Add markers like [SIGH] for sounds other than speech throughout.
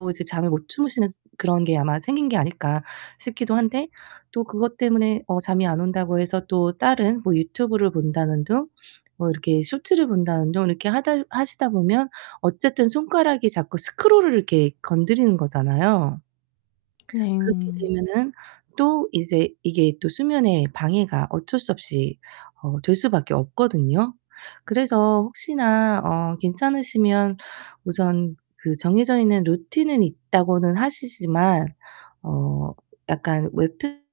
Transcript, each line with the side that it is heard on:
right: 뭐 이제 잠을 못 주무시는 그런 게 아마 생긴 게 아닐까 싶기도 한데 또 그것 때문에 어 잠이 안 온다고 해서 또 다른 뭐 유튜브를 본다는 둥 뭐 이렇게 쇼츠를 본다는 둥 이렇게 하다 하시다 보면 어쨌든 손가락이 자꾸 스크롤을 이렇게 건드리는 거잖아요. 그렇게
left: 네.
right: 되면은 또 이제 이게 또 수면에 방해가 어쩔 수 없이 어 될 수밖에 없거든요. 그래서 혹시나 어 괜찮으시면 우선 그 정해져 있는 루틴은 있다고는 하시지만 어 약간 웹툰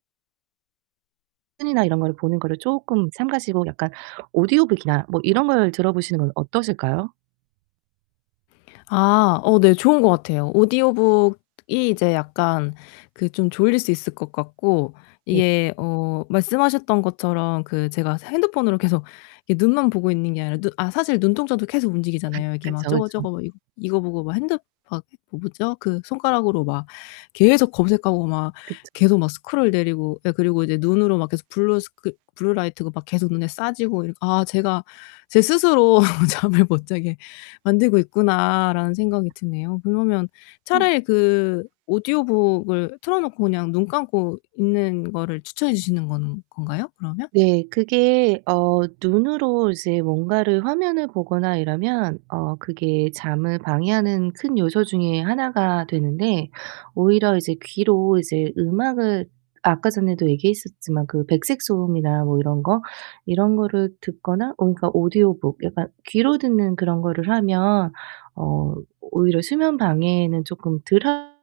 right: 툰이나 이런 거를 보는 거를 쪼끔 삼가시고 약간 오디오북이나 뭐 이런 걸 들어 보시는 건 어떠실까요?
left: 아 어 네 좋은 것 같아요. 오디오북이 이제 약간 그 좀 졸릴 수 있을 것 같고
right: 네.
left: 이게 어 말씀하셨던 것처럼 그 제가 새 핸드폰으로 계속 이게 눈만 보고 있는 게 아니라 눈 아 사실 눈동자도 계속 움직이잖아요.
right: [LAUGHS]
left: 이렇게 막
right: 그쵸,
left: 저거,
right: 그쵸.
left: 저거 뭐 이거 이거 보고 막 핸드 막 뭐 뭐죠? 그 손가락으로 막 계속 검색하고 막
right: 그쵸.
left: 계속 막 스크롤 내리고 예 그리고 이제 눈으로 막 계속 블루스크이 블루라이트가 막 계속 눈에 쏴지고 이렇 '아 제가 제 스스로 [LAUGHS] 잠을 못 자게 만들고 있구나.'라는 생각이 드네요. 그러면
right: 음.
left: 차라리 그 오디오북을 틀어 놓고 그냥 눈 감고 있는 거를 추천해 주시는 건 건가요 그러면?
right: 네 그게 어 눈으로 이제 뭔가를 화면을 보거나 이러면 어 그게 잠을 방해하는 큰 요소 중에 하나가 되는데 오히려 이제 귀로 이제 음악을 아까 전에도 얘기했었지만 그 백색 소음이나 뭐 이런 거, 이런 거를 듣거나 오 그러니까 오디오북 약간 귀로 듣는 그런 거를 하면 어 오히려 수면 방해에는 쪼끔 덜 한